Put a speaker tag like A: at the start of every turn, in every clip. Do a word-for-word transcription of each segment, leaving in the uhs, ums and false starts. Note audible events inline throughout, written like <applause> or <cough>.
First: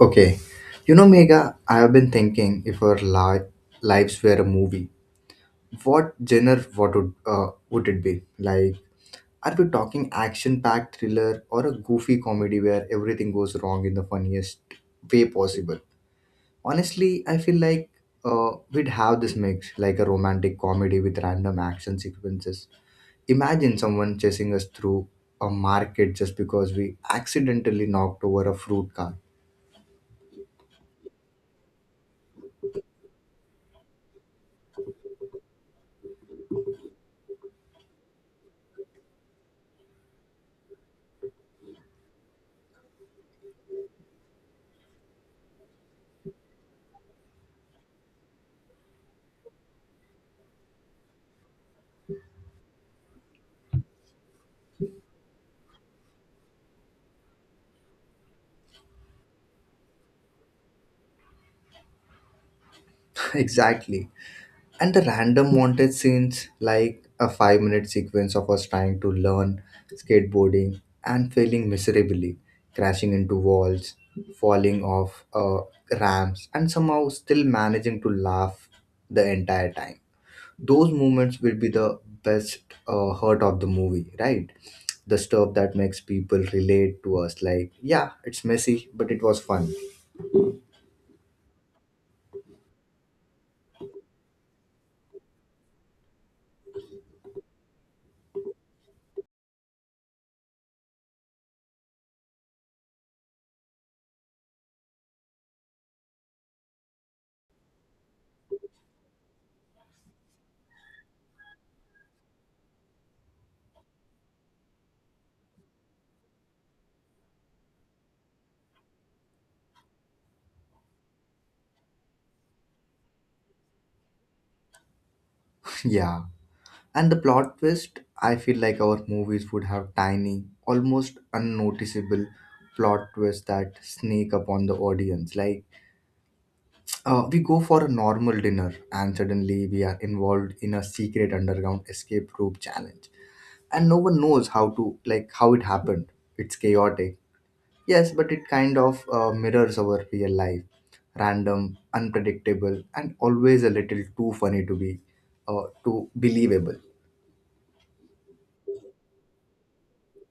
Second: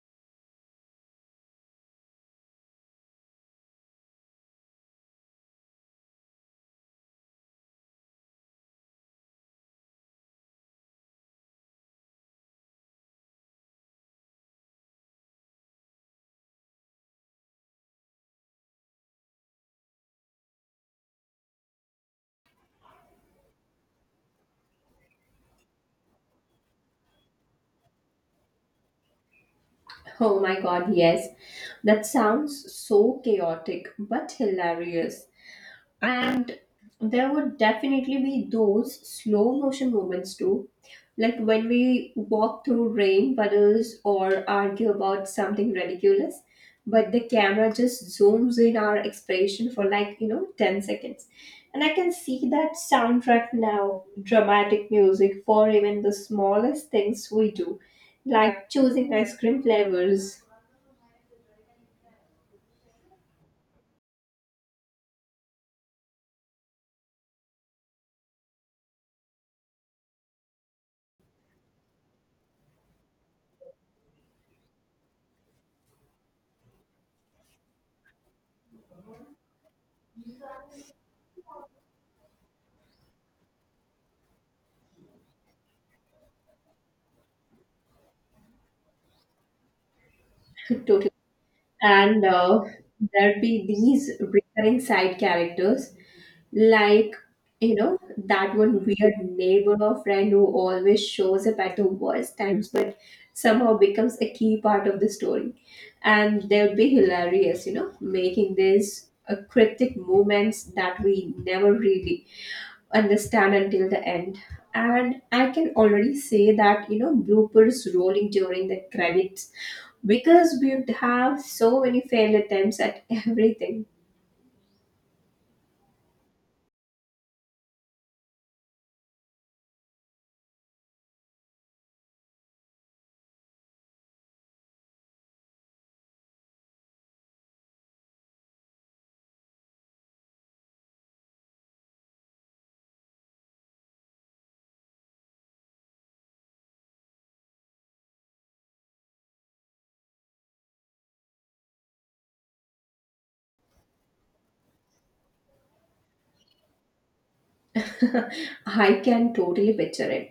A: Okay. You know, Mega, I have been thinking if our li- lives were a movie, what genre what would, uh, would it be? Like, are we talking action packed thriller or a goofy comedy where everything goes wrong in the funniest way possible? Honestly, I feel like uh, we'd have this mix, like a romantic comedy with random action sequences. Imagine someone chasing us through a market just because we accidentally knocked over a fruit cart.
B: Oh my god, yes. That sounds so chaotic but hilarious. And there would definitely be those slow motion moments too, like when we walk through rain puddles or argue about something ridiculous, but the camera just zooms in our expression for like, you know, ten seconds. And I can see that soundtrack now, dramatic music for even the smallest things we do, like choosing ice cream flavors
A: <laughs> Exactly. And the random wanted scenes like a five minute sequence of us trying to learn skateboarding and failing miserably, crashing into walls, falling off uh, ramps, and somehow still managing to laugh the entire time. Those moments will be the best uh, hurt of the movie, right? The stuff that makes people relate to us, like, yeah, it's messy but it was fun.
B: totally. And uh, there'd be these recurring side characters, like, you know, that one weird neighbor or friend who always shows up at the worst times, but somehow becomes a key part of the story. And they would be hilarious, you know, making these uh, cryptic moments that we never really understand until the end. And I can already say that, you know, bloopers rolling during the credits because we would have so many failed attempts at <laughs> everything.
A: <laughs> Yeah. And the plot twist, I feel like our movies would have tiny, almost unnoticeable plot twists that sneak upon the audience. Like, uh, we go for a normal dinner and suddenly we are involved in a secret underground escape rope challenge. And no one knows how to, like, how it happened. It's chaotic. Yes, but it kind of uh, mirrors our real life. Random, unpredictable, and always a little too funny to be, uh, too believable.
B: <laughs> I can totally picture it.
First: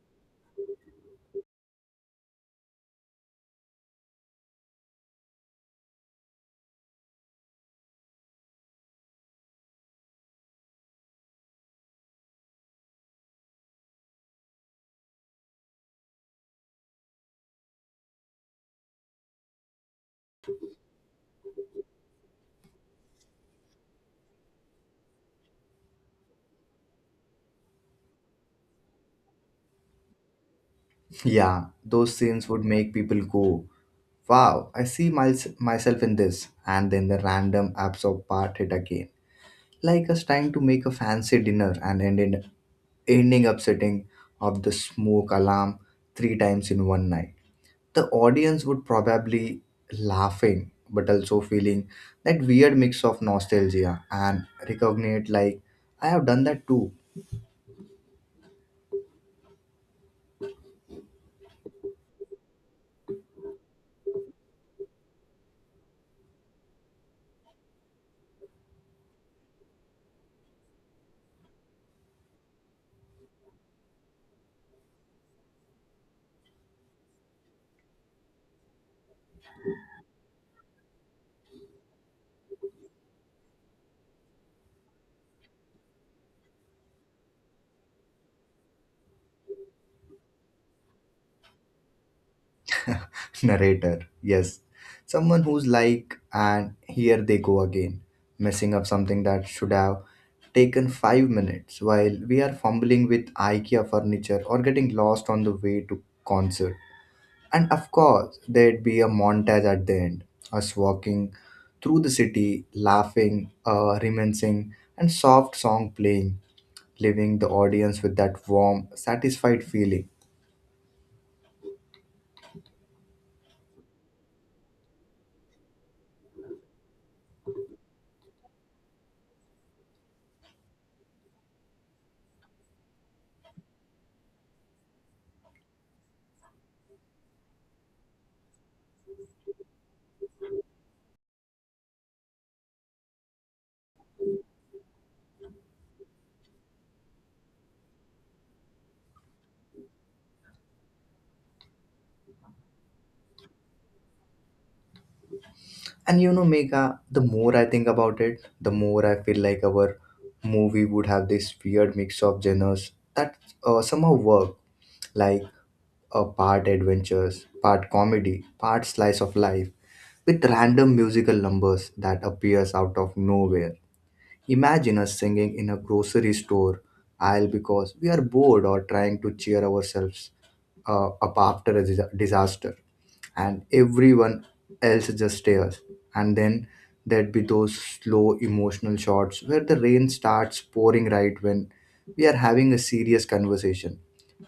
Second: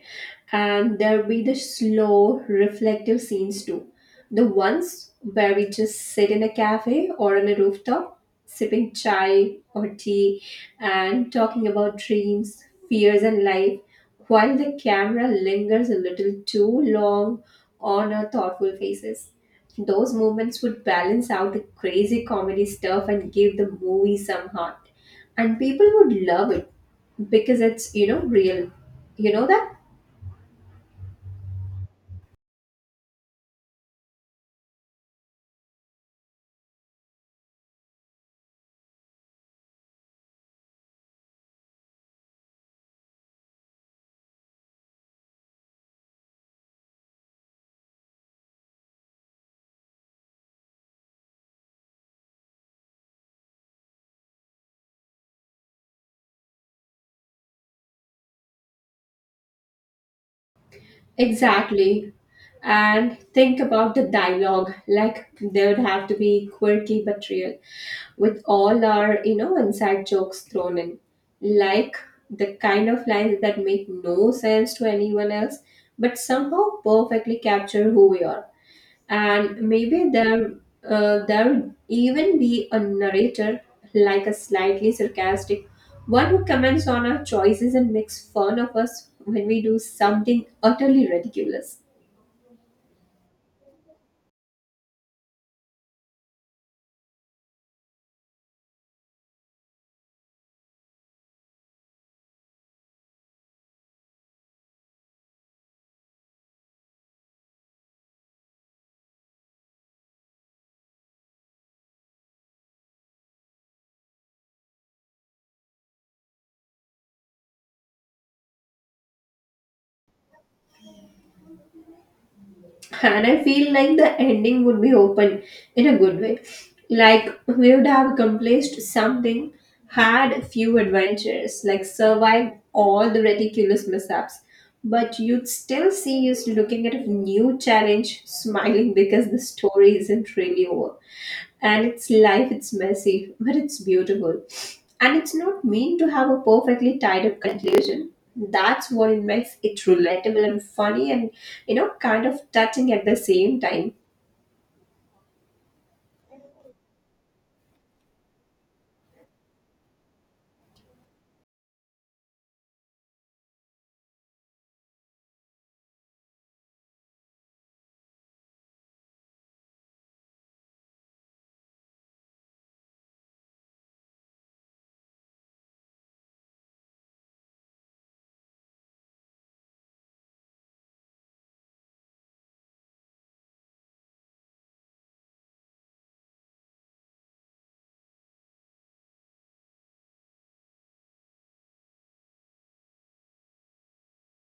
B: And there'll be the slow, reflective scenes too. The ones where we just sit in a cafe or on a rooftop, sipping chai or tea and talking about dreams, fears, and life, while the camera lingers a little too long on our thoughtful faces. Those moments would balance out the crazy comedy stuff and give the movie some heart. And people would love it because it's, you know, real, you know that.
A: Yeah, those scenes would make people go, wow, I see my, myself in this. And then the random absorb part hit again. Like us trying to make a fancy dinner and ended, ending up setting up the smoke alarm three times in one night. The audience would probably laughing but also feeling that weird mix of nostalgia and recognize, like, I have done that too.
B: Exactly. And think about the dialogue, like they would have to be quirky but real with all our, you know, inside jokes thrown in, like the kind of lines that make no sense to anyone else but somehow perfectly capture who we are. And maybe there uh, there would even be a narrator, like a slightly sarcastic one who comments on our choices and makes fun of us when we do something utterly ridiculous.
A: <laughs> Narrator, yes. Someone who's like, and here they go again, messing up something that should have taken five minutes while we are fumbling with IKEA furniture or getting lost on the way to concert. And of course, there'd be a montage at the end, us walking through the city, laughing, uh, reminiscing, and soft song playing, leaving the audience with that warm, satisfied feeling.
B: And I feel like the ending would be open in a good way, like we would have accomplished something, had few adventures, like survived all the ridiculous mishaps, but you'd still see us looking at a new challenge smiling because the story isn't really over. And it's life, it's messy but it's beautiful, and it's not mean to have a perfectly tied up conclusion. That's what it makes it relatable and funny and, you know, kind of touching at the same time.
A: And you know, Megha, the more I think about it, the more I feel like our movie would have this weird mix of genres that uh, somehow work, like a part adventures, part comedy, part slice of life, with random musical numbers that appears out of nowhere. Imagine us singing in a grocery store aisle because we are bored or trying to cheer ourselves uh, up after a dis- disaster, and everyone else just stares. And then there'd be those slow emotional shots where the rain starts pouring right when we are having a serious conversation,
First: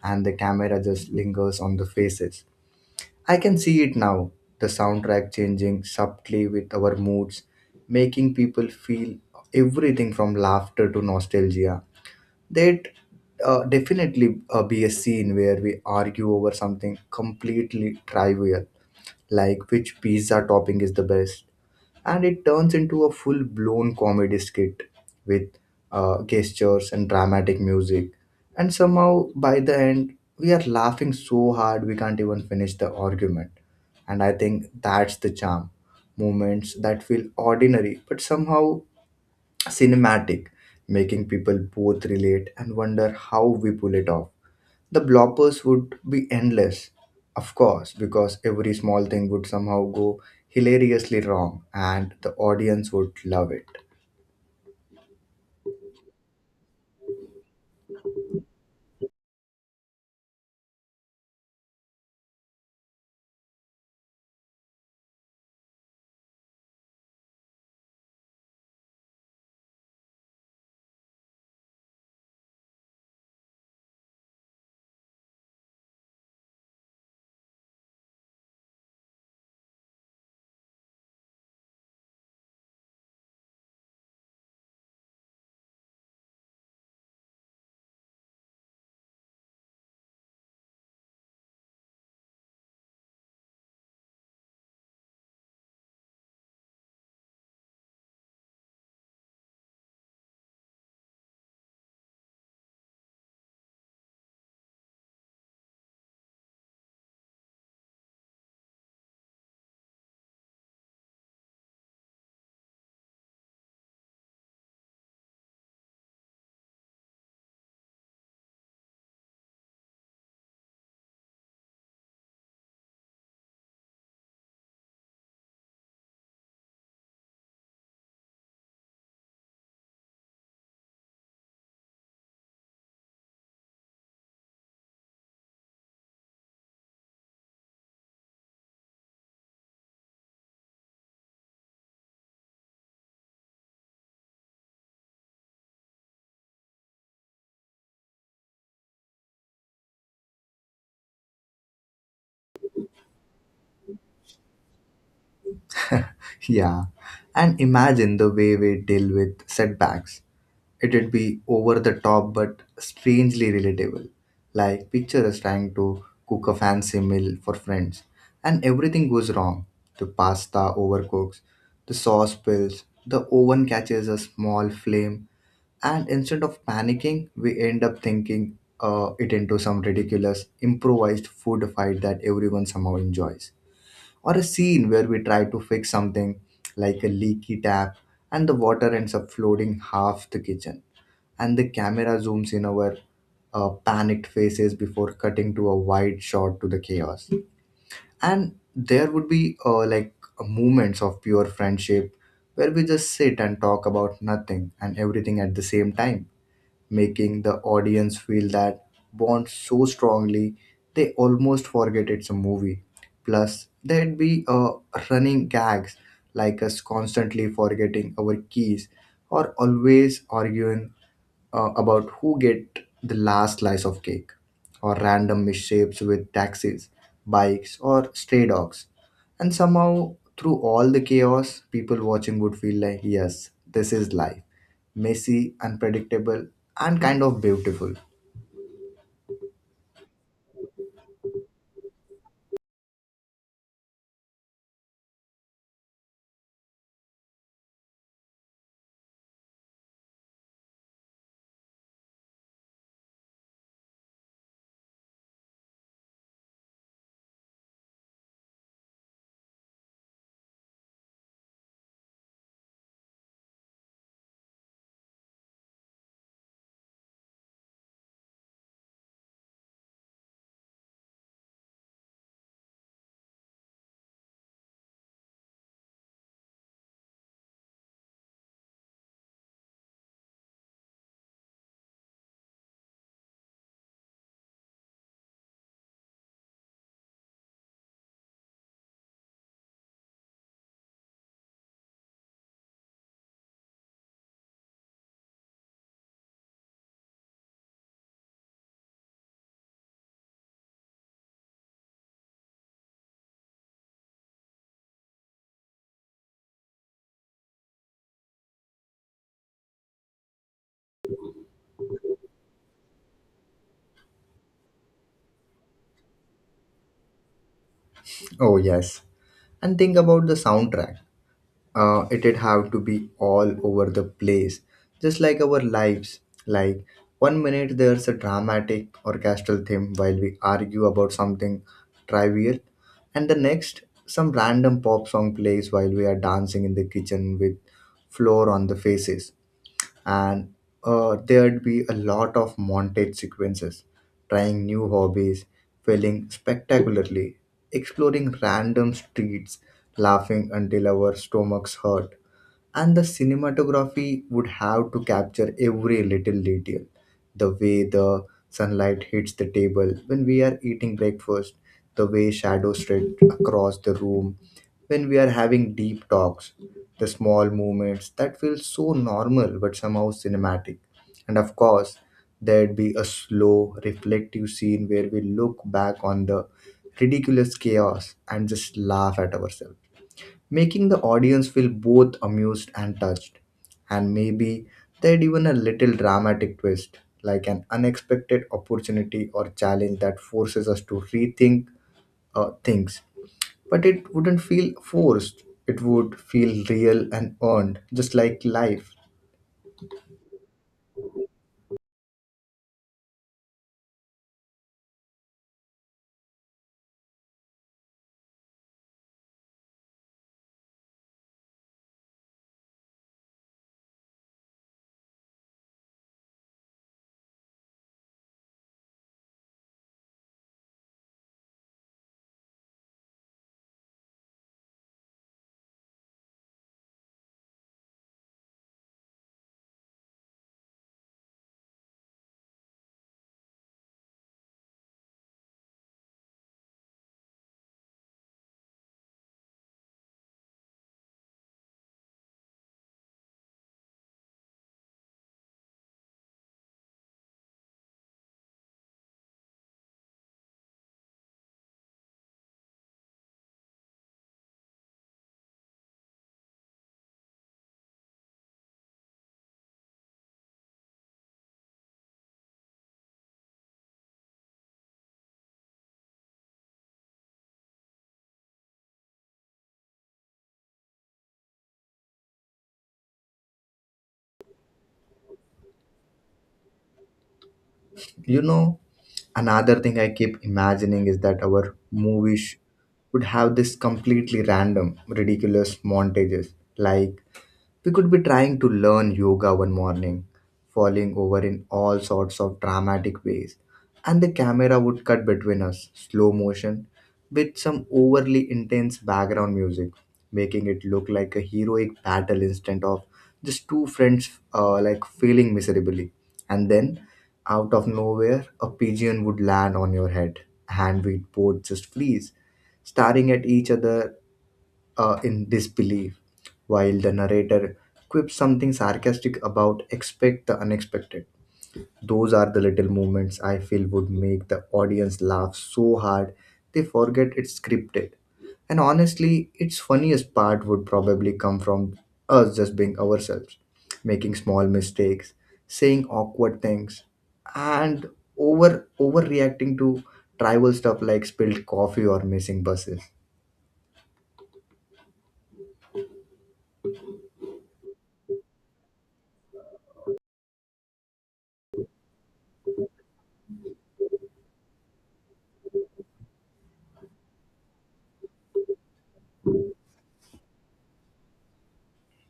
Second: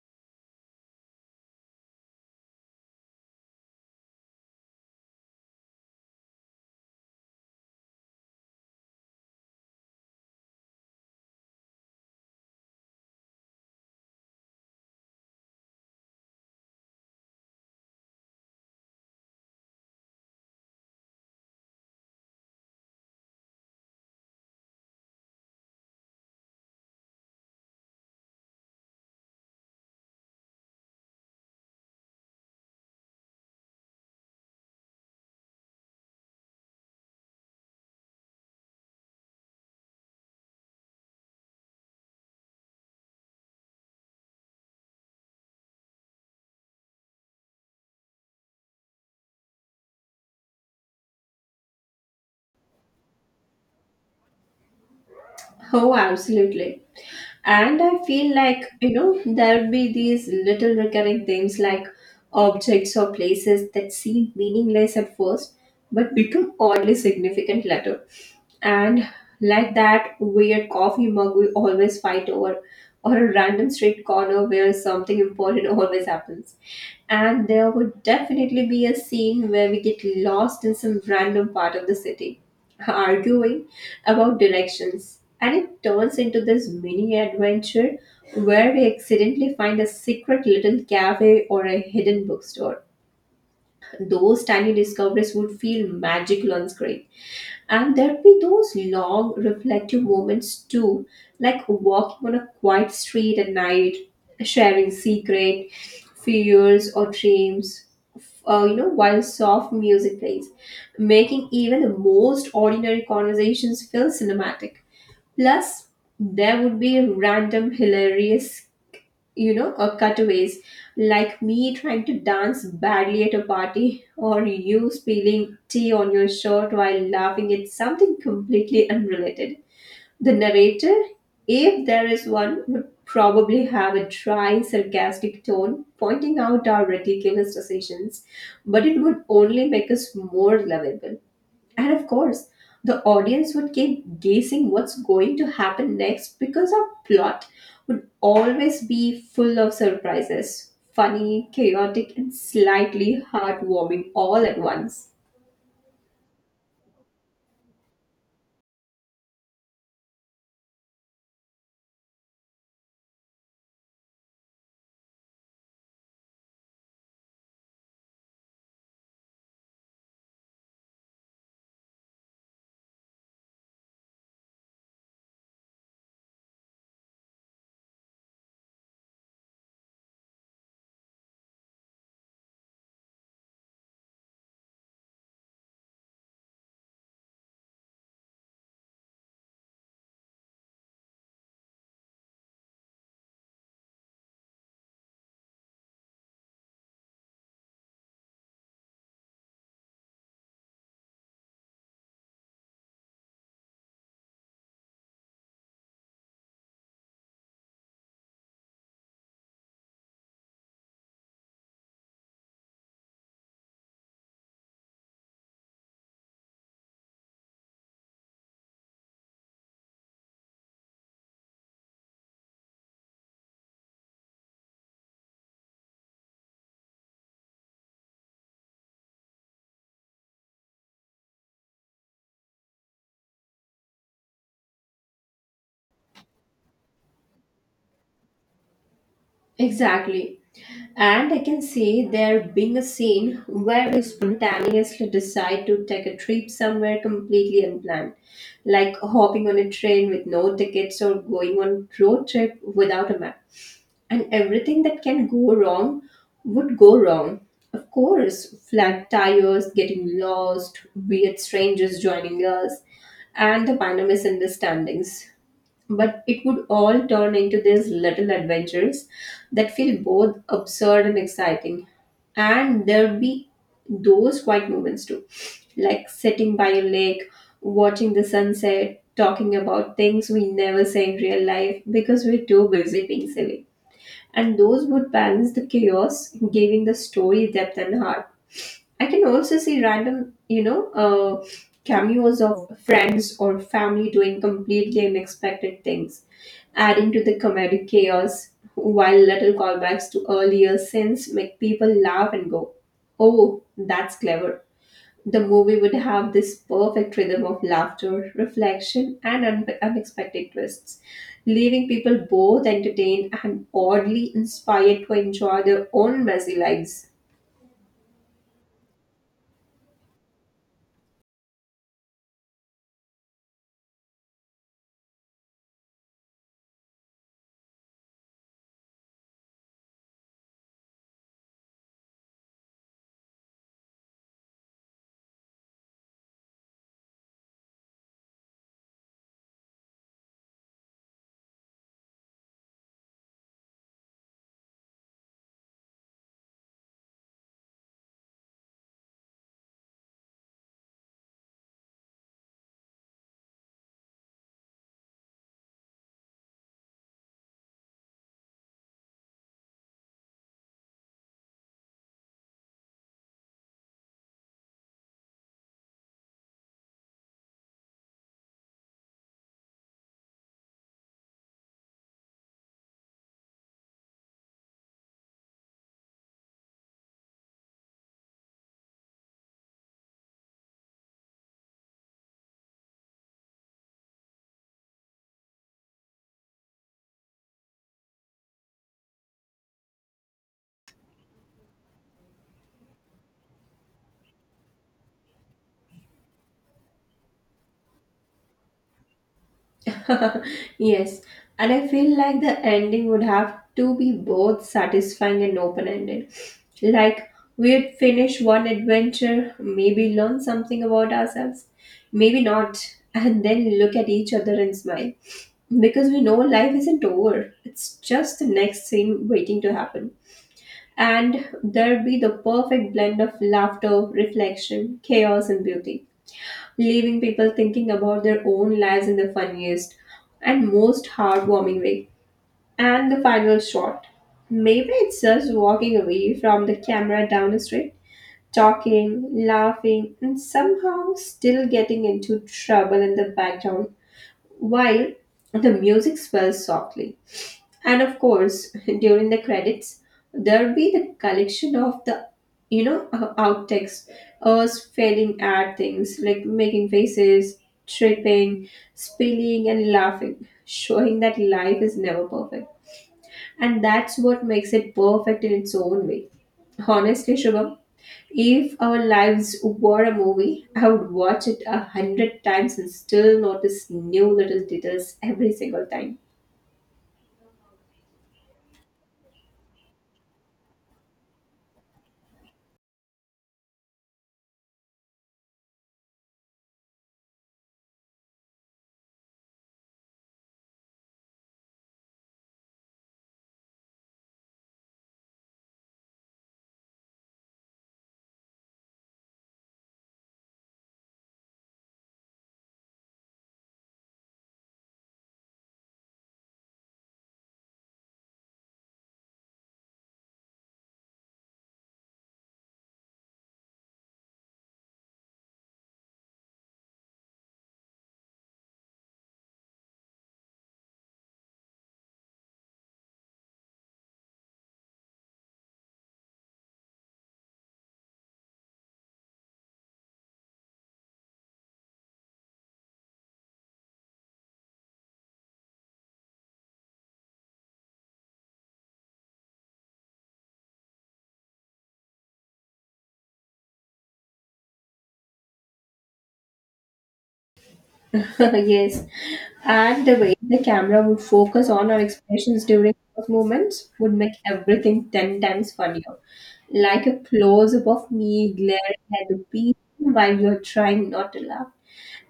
A: and the camera just lingers on the faces. I can see it now, the soundtrack changing subtly with our moods, making people feel everything from laughter to nostalgia. There'd uh, definitely uh, be a scene where we argue over something completely trivial, like which pizza topping is the best, and it turns into a full blown comedy skit with uh, gestures and dramatic music. And somehow, by the end, we are laughing so hard we can't even finish the argument. And I think that's the charm, moments that feel ordinary but somehow cinematic, making people both relate and wonder how we pull it off. The bloppers would be endless, of course, because every small thing would somehow go hilariously wrong and the audience would love it. <laughs>
B: Oh, absolutely. And I feel like, you know, there would be these little recurring things, like objects or places that seem meaningless at first, but become oddly significant later. And like that weird coffee mug we always fight over, or a random street corner where something important <laughs> always happens. And there would definitely be a scene where we get lost in some random part of the city, arguing about directions, and it turns into this mini adventure where we accidentally find a secret little cafe or a hidden bookstore. Those tiny discoveries would feel magical on screen. And there'd be those long reflective moments too, like walking on a quiet street at night, sharing secret fears or dreams, uh, you know, while soft music plays, making even the most ordinary conversations feel cinematic. Plus, there would be random hilarious, you know, uh, cutaways, like me trying to dance badly at a party or you spilling tea on your shirt while laughing at something completely unrelated. The narrator, if there is one, would probably have a dry, sarcastic tone pointing out our ridiculous decisions, but it would only make us more lovable. And of course, the audience would keep guessing what's going to happen next because our plot would always be full of surprises, funny, chaotic, and slightly heartwarming all at once.
A: Yeah, and imagine the way we deal with setbacks. It'd be over the top but strangely relatable. Like, picture us trying to cook a fancy meal for friends, and everything goes wrong. The pasta overcooks, the sauce spills, the oven catches a small flame. And instead of panicking, we end up thinking uh, it into some ridiculous improvised food fight that everyone somehow enjoys. Or a scene where we try to fix something, like a leaky tap, and the water ends up flooding half the kitchen. And the camera zooms in our uh, panicked faces before cutting to a wide shot to the chaos. And there would be uh, like moments of pure friendship where we just sit and talk about nothing and everything at the same time, making the audience feel that bond so strongly they almost forget it's a movie. Plus, there'd be uh, running gags like us constantly forgetting our keys, or always arguing uh, about who get the last slice of cake, or random misshapes with taxis, bikes, or stray dogs. And somehow, through all the chaos, people watching would feel like, yes, this is life, messy, unpredictable, and kind of beautiful.
B: Exactly. And I can see there being a scene where we spontaneously decide to take a trip somewhere completely unplanned, like hopping on a train with no tickets or going on road trip without a map. And everything that can go wrong would go wrong. Of course, flat tires, getting lost, weird strangers joining us, and the minor misunderstandings. But it would all turn into these little adventures that feel both absurd and exciting. And there'd be those quiet moments too, like sitting by a lake, watching the sunset, talking about things we never say in real life because we're too busy being silly. And those would balance the chaos, giving the story depth and heart. I can also see random, you know, uh, cameos of friends or family doing completely unexpected things, adding to the comedic chaos, while little callbacks to earlier scenes make people laugh and go, oh, that's clever. The movie would have this perfect rhythm of laughter, reflection, and un- unexpected twists, leaving people both entertained and oddly inspired to enjoy their own messy lives.
A: Oh, yes. And think about the soundtrack. Uh, it'd have to be all over the place, just like our lives. Like, one minute there's a dramatic orchestral theme while we argue about something trivial, and the next, some random pop song plays while we are dancing in the kitchen with flour on the faces. And uh, there'd be a lot of montage sequences, trying new hobbies, failing spectacularly, exploring random streets, laughing until our stomachs hurt. And the cinematography would have to capture every little detail, the way the sunlight hits the table when we are eating breakfast, the way shadows stretch across the room when we are having deep talks, the small moments that feel so normal but somehow cinematic. And of course, there'd be a slow reflective scene where we look back on the ridiculous chaos and just laugh at ourselves, making the audience feel both amused and touched. And maybe they'd even a little dramatic twist, like an unexpected opportunity or challenge that forces us to rethink uh, things. But it wouldn't feel forced, it would feel real and earned, just like life.
B: <laughs> Yes, and I feel like the ending would have to be both satisfying and open ended. Like, we'd finish one adventure, maybe learn something about ourselves, maybe not, and then look at each other and smile. Because we know life isn't over, it's just the next scene waiting to happen. And there'd be the perfect blend of laughter, reflection, chaos, and beauty, leaving people thinking about their own lives in the funniest and most heartwarming way. And the final shot. Maybe it's us walking away from the camera down the street, talking, laughing, and somehow still getting into trouble in the background while the music swells softly. And of course <laughs> during the credits, there'll be the collection of the you know uh, outtakes, us failing at things like making faces, tripping, spilling, and laughing, showing that life is never perfect, and that's what makes it perfect in its own way. Honestly, Shubham, if our lives were a movie, I would watch it a hundred times and still notice new little details every single time.
A: You know, another thing I keep imagining is that our movies would have this completely random, ridiculous montages, like, we could be trying to learn yoga one morning, falling over in all sorts of dramatic ways, and the camera would cut between us, slow motion, with some overly intense background music, making it look like a heroic battle instead of just two friends uh, like failing miserably. And then, out of nowhere, a pigeon would land on your head, and we'd both just freeze, staring at each other uh, in disbelief, while the narrator quips something sarcastic about expect the unexpected. Those are the little moments I feel would make the audience laugh so hard they forget it's scripted. And honestly, its funniest part would probably come from us just being ourselves, making small mistakes, saying awkward things, and over overreacting to trivial stuff like spilled coffee or missing buses.
B: <laughs> Yes, and the way the camera would focus on our expressions during those moments would make everything ten times funnier. Like a close up of me glaring at the beach while you're trying not to laugh,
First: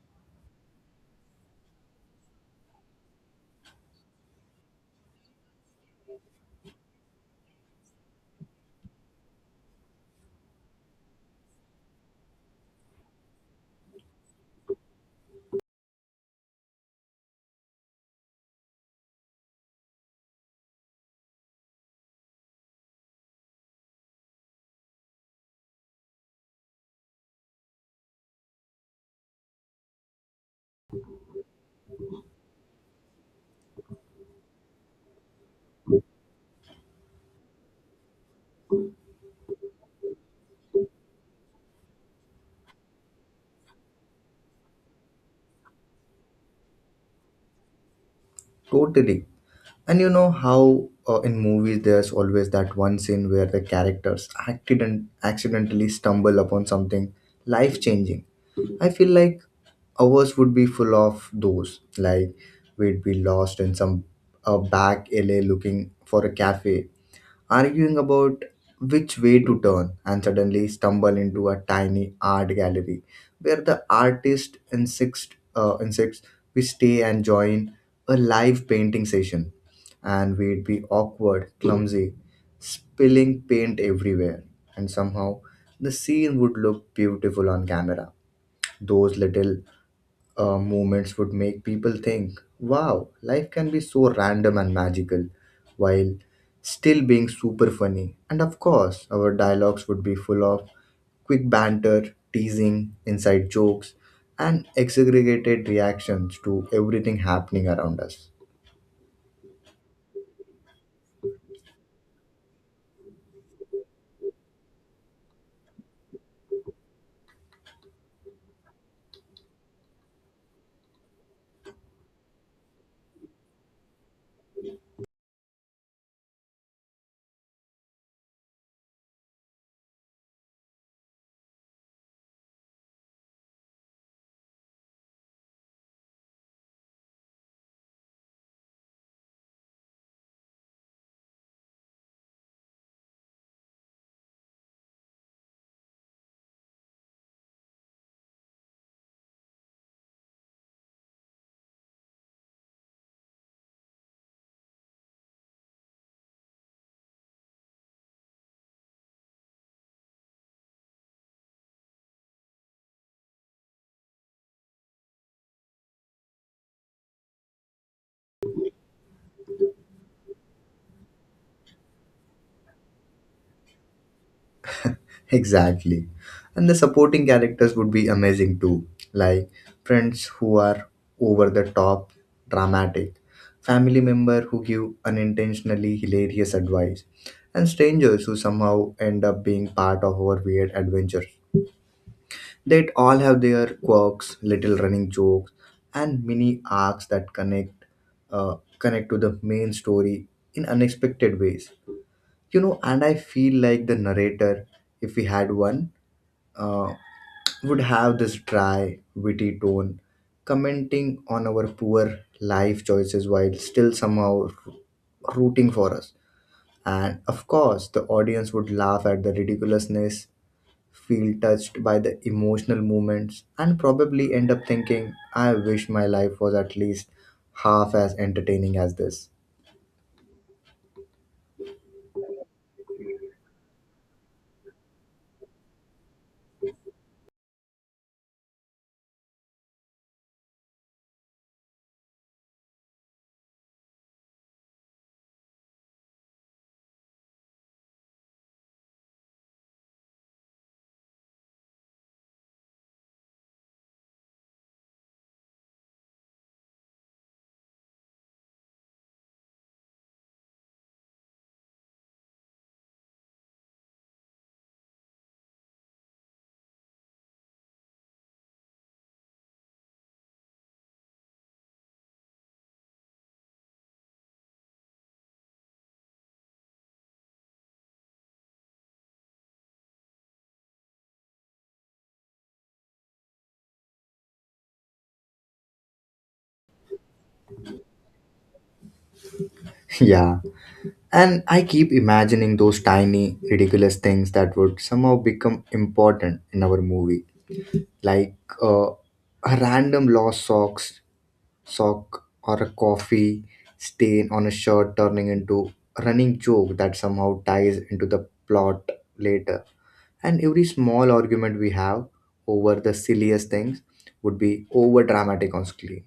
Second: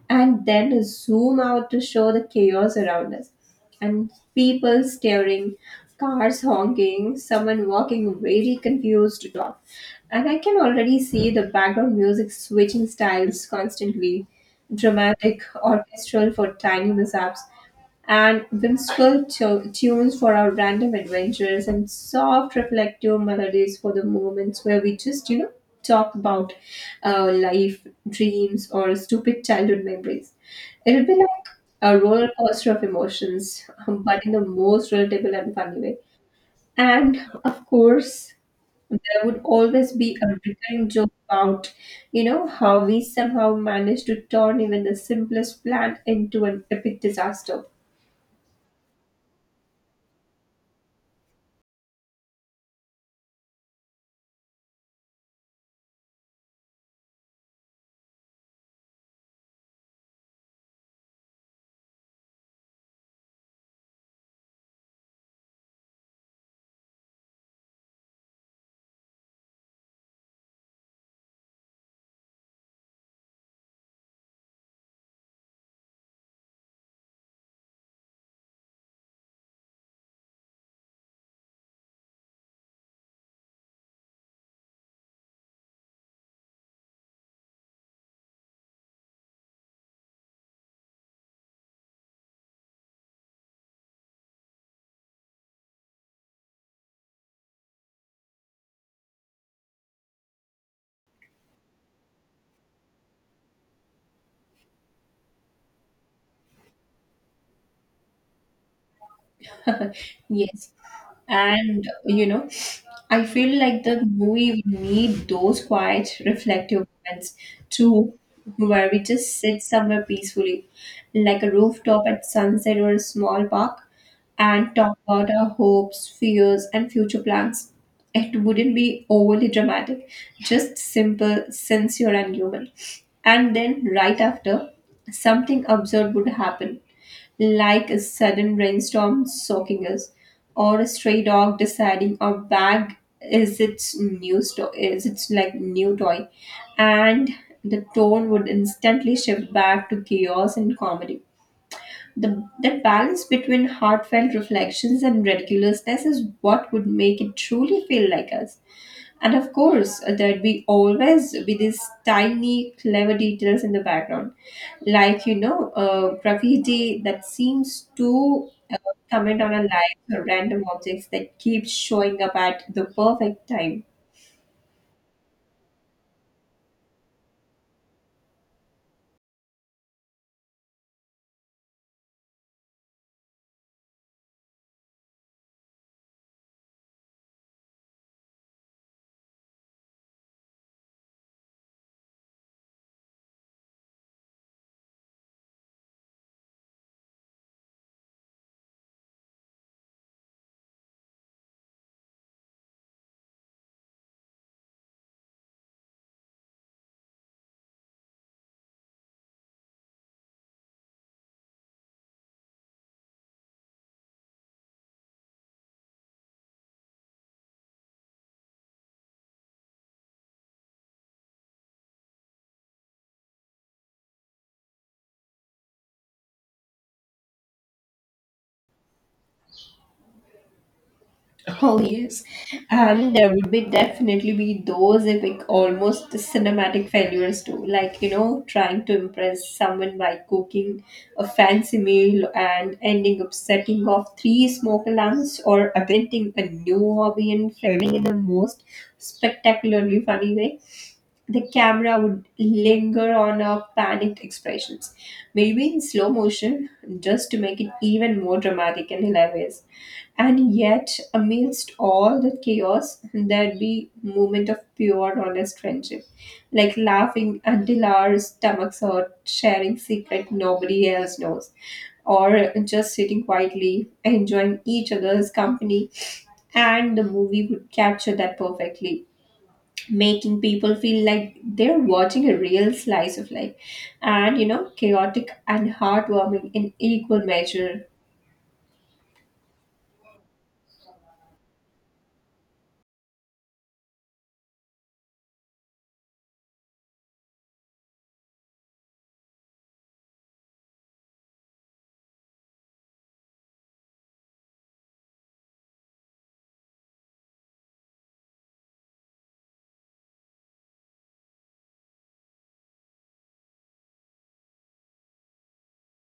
B: and then zoom out to show the chaos around us. And people staring, cars honking, someone walking very confused to talk. And I can already see the background music switching styles constantly, dramatic, orchestral for tiny mishaps, and whimsical tu- tunes for our random adventures, and soft reflective melodies for the moments where we just, you know, talk about uh, life, dreams, or stupid childhood memories. It'll be like a roller coaster of emotions, um, but in the most relatable and funny way. And of course, there would always be a recurring joke about, you know, how we somehow managed to turn even the simplest plan into an epic disaster.
A: Totally. And you know how uh, in movies there's always that one scene where the characters accident accidentally stumble upon something life changing. I feel like ours would be full of those. Like, we'd be lost in some a back alley looking for a cafe, arguing about which way to turn and suddenly stumble into a tiny art gallery where the artist insists uh, insists we stay and join a live painting session, and we'd be awkward, clumsy, spilling paint everywhere, and somehow the scene would look beautiful on camera. Those little uh, moments would make people think, wow, life can be so random and magical, while still being super funny. And of course, our dialogues would be full of quick banter, teasing, inside jokes, and exaggerated reactions to everything happening around us.
B: <laughs> Yes. And you know, I feel like the movie would need those quiet, reflective moments too, where we just sit somewhere peacefully, like a rooftop at sunset or a small park, and talk about our hopes, fears, and future plans. It wouldn't be overly dramatic, just simple, sincere, and human. And then, right after, something absurd would happen, like a sudden rainstorm soaking us, or a stray dog deciding our bag is its new sto- is its like new toy, and the tone would instantly shift back to chaos and comedy. The that balance between heartfelt reflections and ridiculousness is what would make it truly feel like us. And of course, there'd be always be these tiny, clever details in the background, like you know, uh, graffiti that seems to uh, comment on a light or random objects that keep showing up at the perfect time.
A: Exactly. And the supporting characters would be amazing too. Like, friends who are over the top dramatic, family member who give unintentionally hilarious advice, and strangers who somehow end up being part of our weird adventures. They'd all have their quirks, little running jokes, and mini arcs that connect uh, connect to the main story in unexpected ways. You know, and I feel like the narrator, if we had one, uh, would have this dry, witty tone, commenting on our poor life choices while still somehow rooting for us. And of course, the audience would laugh at the ridiculousness, feel touched by the emotional moments, and probably end up thinking, I wish my life was at least half as entertaining as this.
B: Oh yes, and there would be definitely be those epic, almost cinematic failures too. Like you know, trying to impress someone by cooking a fancy meal and ending up setting off three smoke alarms, or inventing a new hobby and failing in the most spectacularly funny way. The camera would linger on our panicked expressions, maybe in slow motion, just to make it even more dramatic and hilarious. And yet, amidst all the chaos, there'd be moment of pure, honest friendship, like laughing until our stomachs hurt, sharing secret nobody else knows, or just sitting quietly, enjoying each other's company. And the movie would capture that perfectly, making people feel like they're watching a real slice of life, and you know, chaotic and heartwarming in equal measure.
A: <laughs> Yeah. And I keep imagining those tiny, ridiculous things that would somehow become important in our movie, like uh, a random lost socks sock or a coffee stain on a shirt turning into a running joke that somehow ties into the plot later. And every small argument we have over the silliest things would be over dramatic on screen,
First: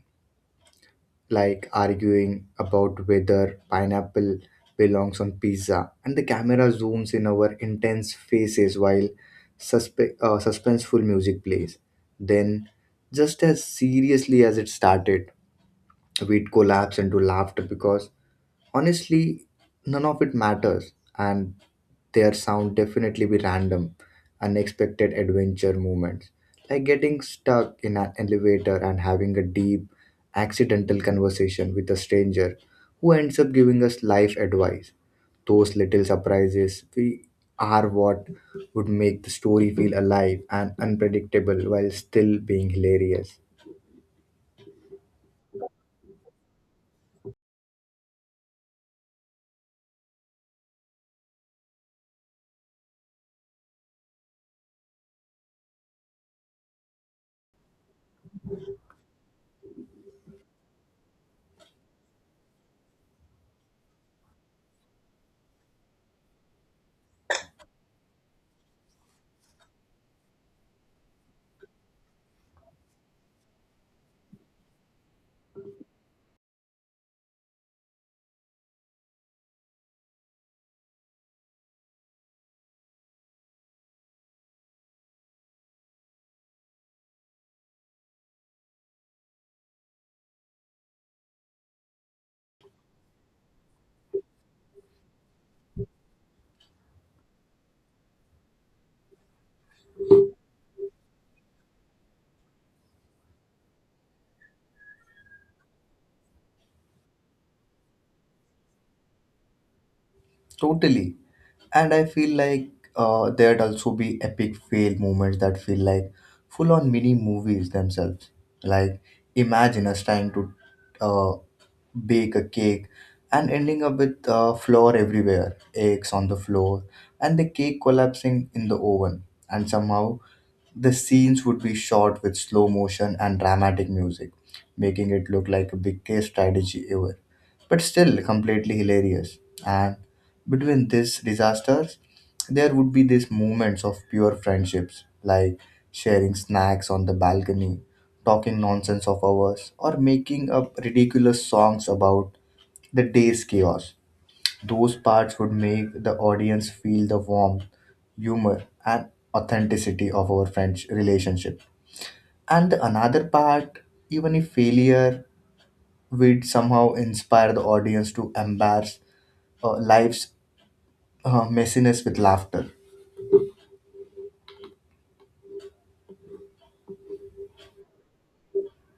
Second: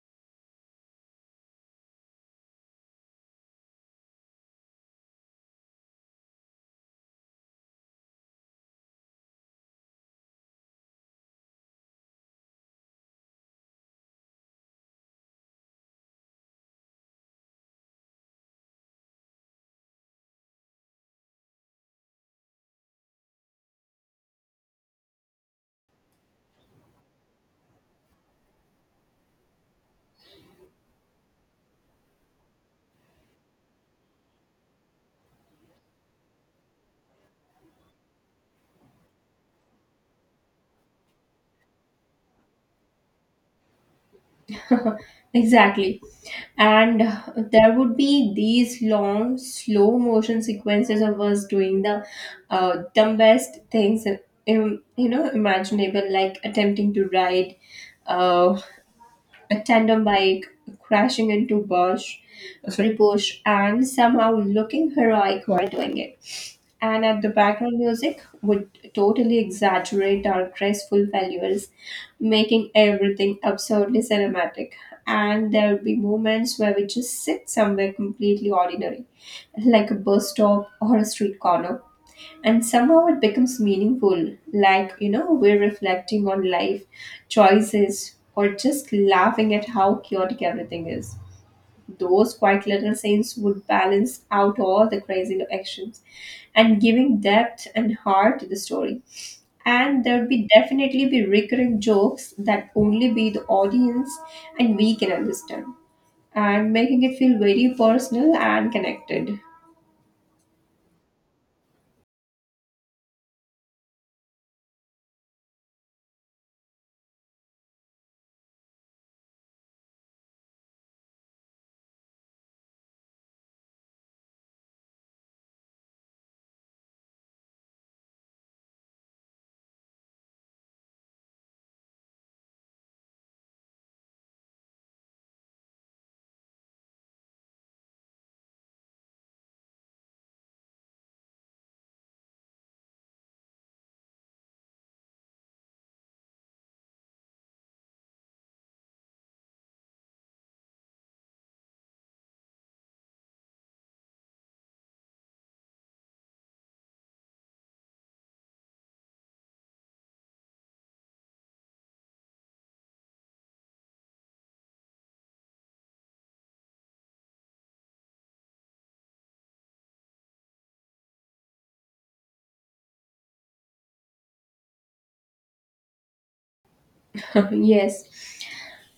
A: like arguing about whether pineapple belongs on pizza, and the camera zooms in our intense faces while suspe- uh, suspenseful music plays. Then, just as seriously as it started, we'd collapse into laughter because honestly none of it matters, and their sound definitely be random unexpected adventure moments, like getting stuck in an elevator and having a deep accidental conversation with a stranger who ends up giving us life advice. Those little surprises we are what would make the story feel alive and unpredictable while still being hilarious.
B: <laughs> Exactly. And uh, there would be these long slow motion sequences of us doing the uh, dumbest things, im- you know, imaginable, like attempting to ride uh, a tandem bike, crashing into bush, sorry, bush, and somehow looking heroic while doing it. And at the background music would totally exaggerate our graceful values, making everything absurdly cinematic. And there would be moments where we just sit somewhere completely ordinary, like a bus stop or a street corner, and somehow it becomes meaningful, like you know, we're reflecting on life, choices, or just laughing at how chaotic everything is. Those quiet little scenes would balance out all the crazy actions and giving depth and heart to the story. And there'd be definitely be recurring jokes that only we, the audience, and we can understand and making it feel very personal and connected.
A: Totally. And I feel like uh, there'd also be epic fail moments that feel like full on mini movies themselves. Like, imagine us trying to uh, bake a cake, and ending up with uh, flour everywhere, eggs on the floor, and the cake collapsing in the oven. And somehow, the scenes would be shot with slow motion and dramatic music, making it look like a biggest strategy ever, but still completely hilarious. And between these disasters, there would be these moments of pure friendships, like sharing snacks on the balcony, talking nonsense of hours, or making up ridiculous songs about the day's chaos. Those parts would make the audience feel the warmth, humor, and authenticity of our French relationship. And the another part, even if failure would somehow inspire the audience to embrace uh, life's uh, messiness with laughter.
B: <laughs> Yes.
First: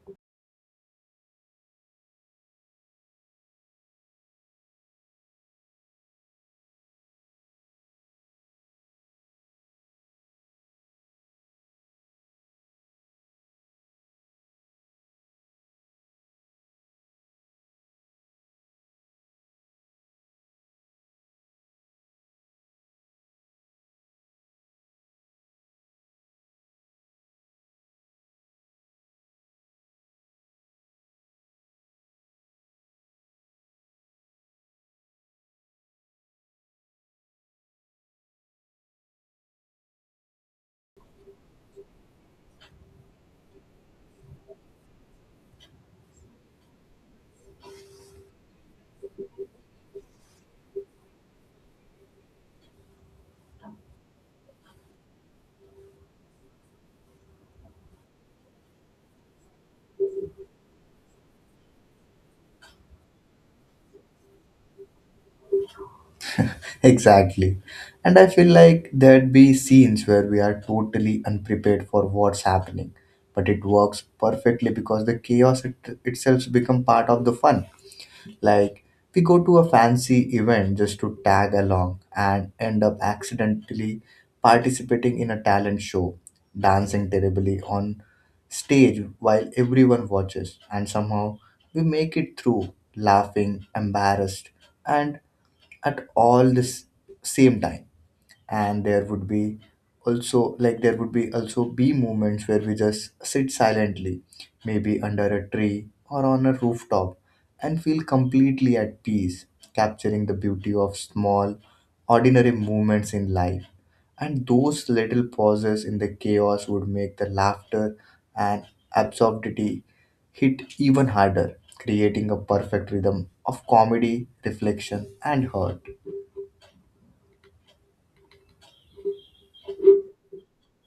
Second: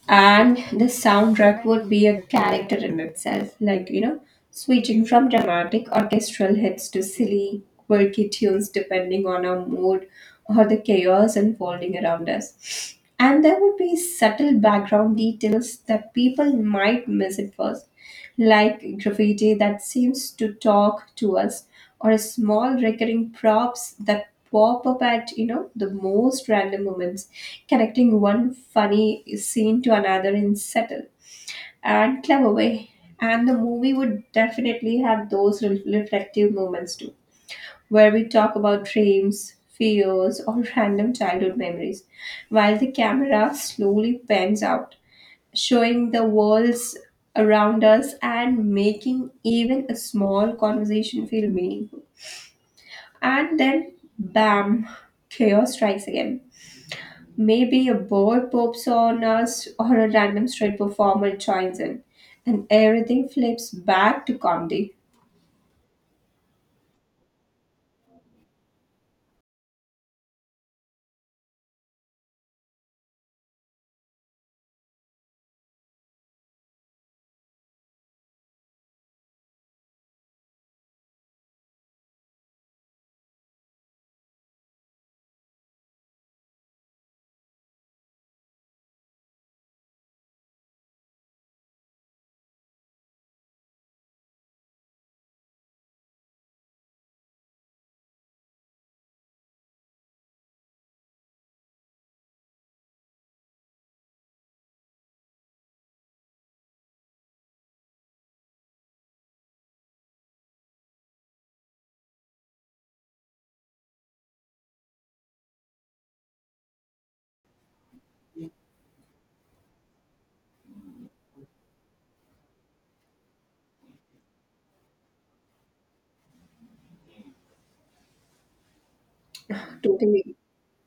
B: And the soundtrack would be a character in itself, like you know, switching from dramatic orchestral hits to silly quirky tunes depending on our mood or the chaos unfolding around us. And there would be subtle background details that people might miss at first, like graffiti that seems to talk to us or small recurring props that pop up at you know the most random moments, connecting one funny scene to another in subtle and clever way. And the movie would definitely have those re- reflective moments too, where we talk about dreams, fears, or <laughs> random childhood memories while the camera slowly pans out, showing the worlds around us and making even a small conversation feel meaningful. And then, bam, chaos strikes again. Maybe a bird pops on us or a random street performer joins in, and everything flips back to comedy. <laughs>
A: Exactly. And I feel like there'd be scenes where we are totally unprepared for what's happening, but it works perfectly because the chaos, it, itself's become part of the fun. Like, we go to a fancy event just to tag along and end up accidentally participating in a talent show, dancing terribly on stage while everyone watches, and somehow we make it through laughing, embarrassed, and at all this same time. And there would be also, like, there would be also be moments where we just sit silently, maybe under a tree or on a rooftop, and feel completely at peace, capturing the beauty of small ordinary moments in life. And those little pauses in the chaos would make the laughter and absurdity hit even harder, creating a perfect rhythm of comedy, reflection, and hurt.
B: Totally.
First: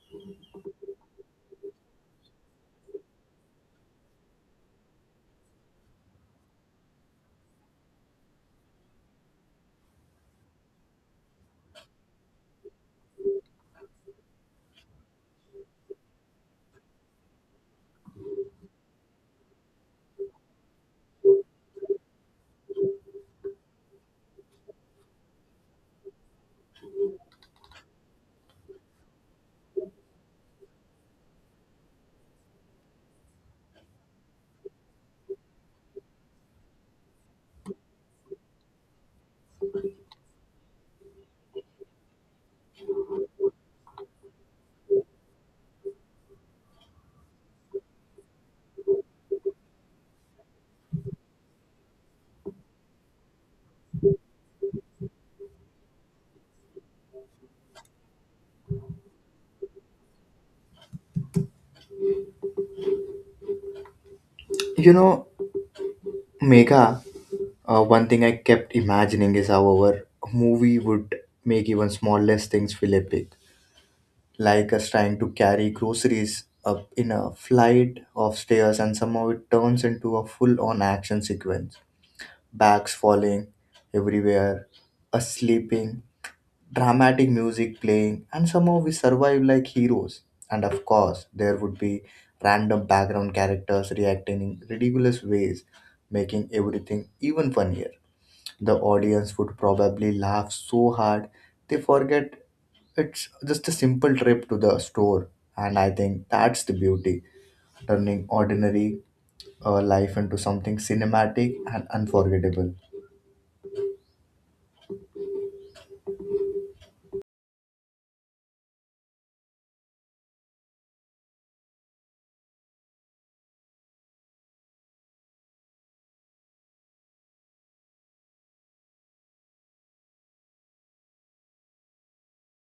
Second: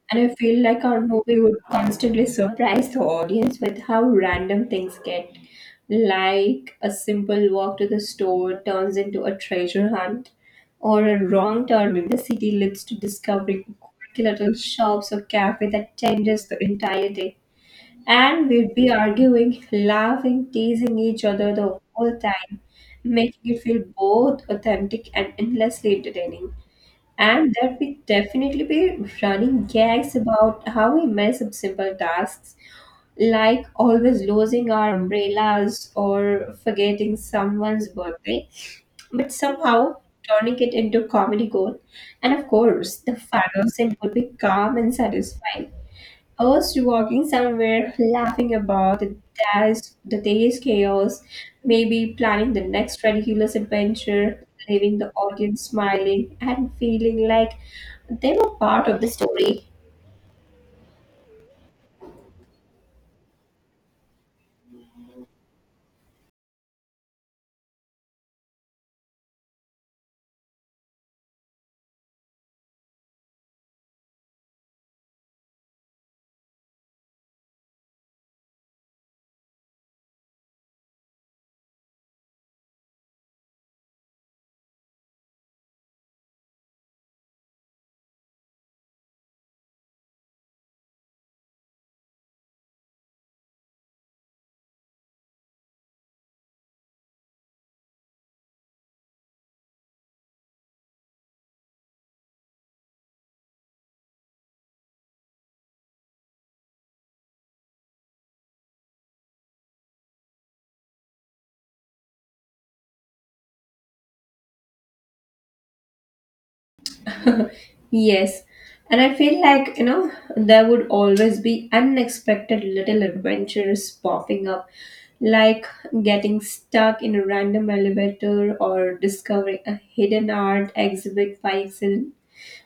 B: And I feel like our movie would constantly surprise the audience with how random things get. Like a simple walk to the store turns into a treasure hunt, or a wrong turn in the city leads to discovering quirky little shops or cafe that changes the entire day. And we'd be arguing, laughing, teasing each other the whole time, making it feel both authentic and endlessly entertaining. And there will definitely be running gags about how we mess up simple tasks, like always losing our umbrellas or forgetting someone's birthday, but somehow turning it into comedy gold. And of course, the final scene would be calm and satisfying. I was walking somewhere laughing about the day's, the day's chaos, maybe planning the next ridiculous adventure, leaving the audience smiling and feeling like they were part of the story.
A: You know, Megha, uh, one thing I kept imagining is how our movie would make even smallest things feel epic, like us trying to carry groceries up in a flight of stairs, and somehow it turns into a full on action sequence. Bags falling everywhere, us sleeping, dramatic music playing, and somehow we survive like heroes. And of course, there would be random background characters reacting in ridiculous ways, making everything even funnier. The audience would probably laugh so hard they forget it's just a simple trip to the store. And I think that's the beauty, turning ordinary uh, life into something cinematic and unforgettable.
B: Yes, and I feel like, you know, there would always be unexpected little adventures popping up, like getting stuck in a random elevator or discovering a hidden art exhibit by accident.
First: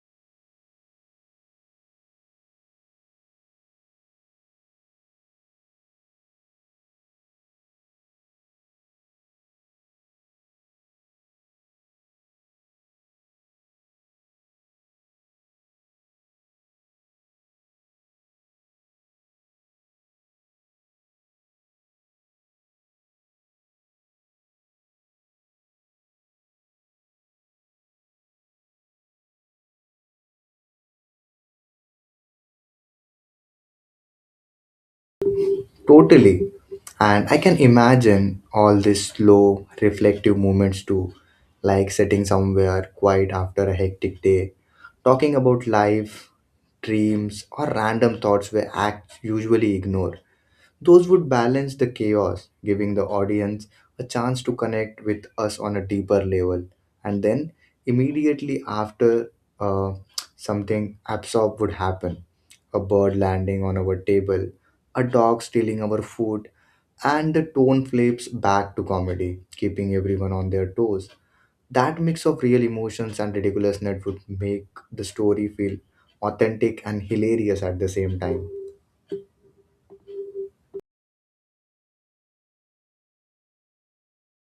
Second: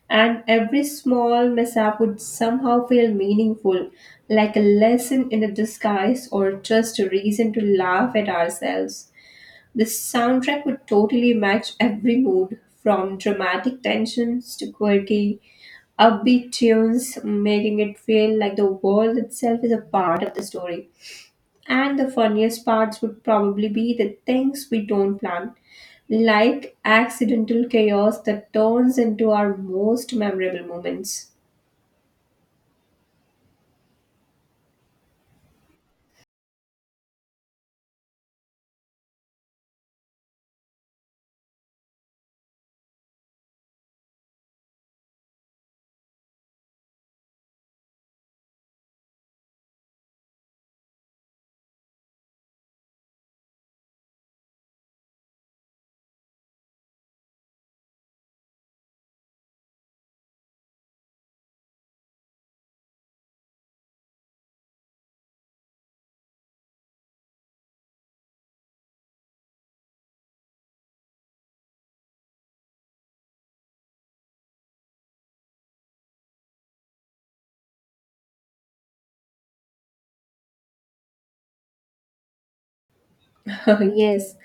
B: And every small mishap would somehow feel meaningful, like a lesson in a disguise or just a reason to laugh at ourselves. The soundtrack would totally match every mood, from dramatic tensions to quirky, upbeat tunes, making it feel like the world itself is a part of the story. And the funniest parts would probably be the things we don't plan, like accidental chaos that turns into our most memorable moments.
A: Totally. And I can imagine all these slow, reflective moments too, like sitting somewhere quiet after a hectic day, talking about life, dreams, or random thoughts we act usually ignore. Those would balance the chaos, giving the audience a chance to connect with us on a deeper level. And then, immediately after, uh, something absurd would happen: a bird landing on our table, a dog stealing our food, and the tone flips back to comedy, keeping everyone on their toes. That mix of real emotions and ridiculousness would make the story feel authentic and hilarious at the same time.
B: <laughs> Yes.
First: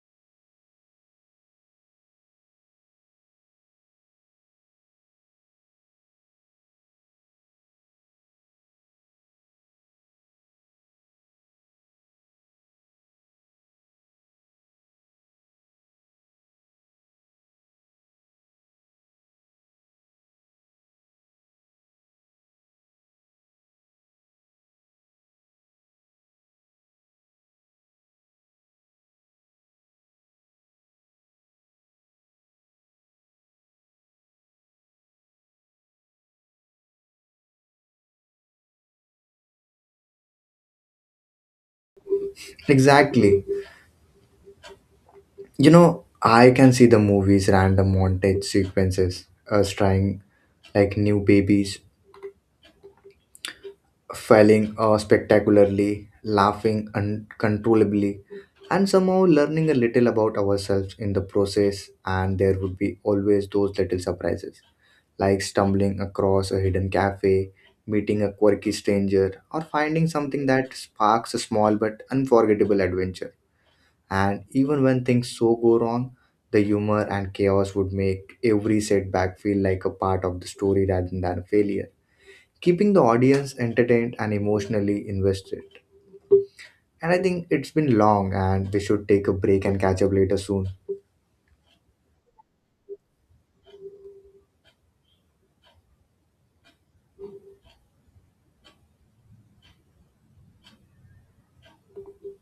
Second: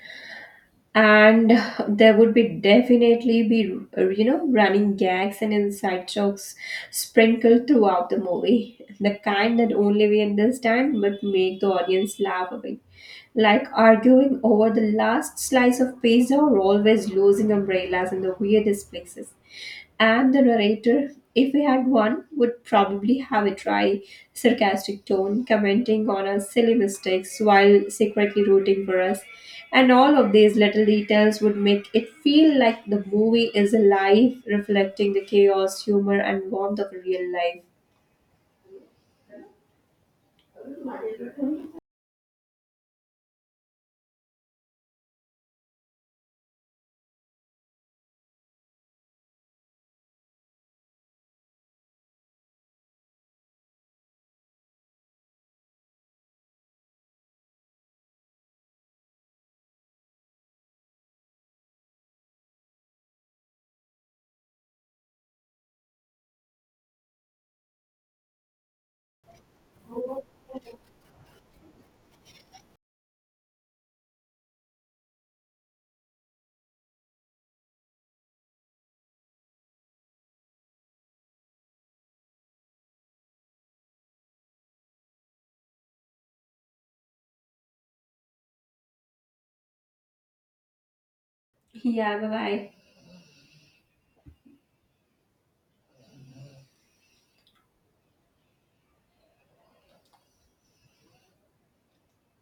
B: And there would be definitely be, uh, you know, running gags and inside jokes sprinkled throughout the movie. The kind that only we understand but make the audience laugh away, like arguing over the last slice of pizza or always losing umbrellas in the weirdest places. And the narrator, if we had one, would probably have a dry, sarcastic tone, commenting on our silly mistakes while secretly rooting for us. And all of these little details would make it feel like the movie is alive, reflecting the chaos, humor, and warmth of real life.
A: Exactly. You know, I can see the movie's random montage sequences, us trying like new babies, failing uh, spectacularly, laughing uncontrollably, and somehow learning a little about ourselves in the process. And there would be always those little surprises, like stumbling across a hidden cafe, meeting a quirky stranger, or finding something that sparks a small but unforgettable adventure. And even when things so go wrong, the humor and chaos would make every setback feel like a part of the story rather than a failure, keeping the audience entertained and emotionally invested. And I think it's been long and we should take a break and catch up later soon.
B: Yeah, bye bye.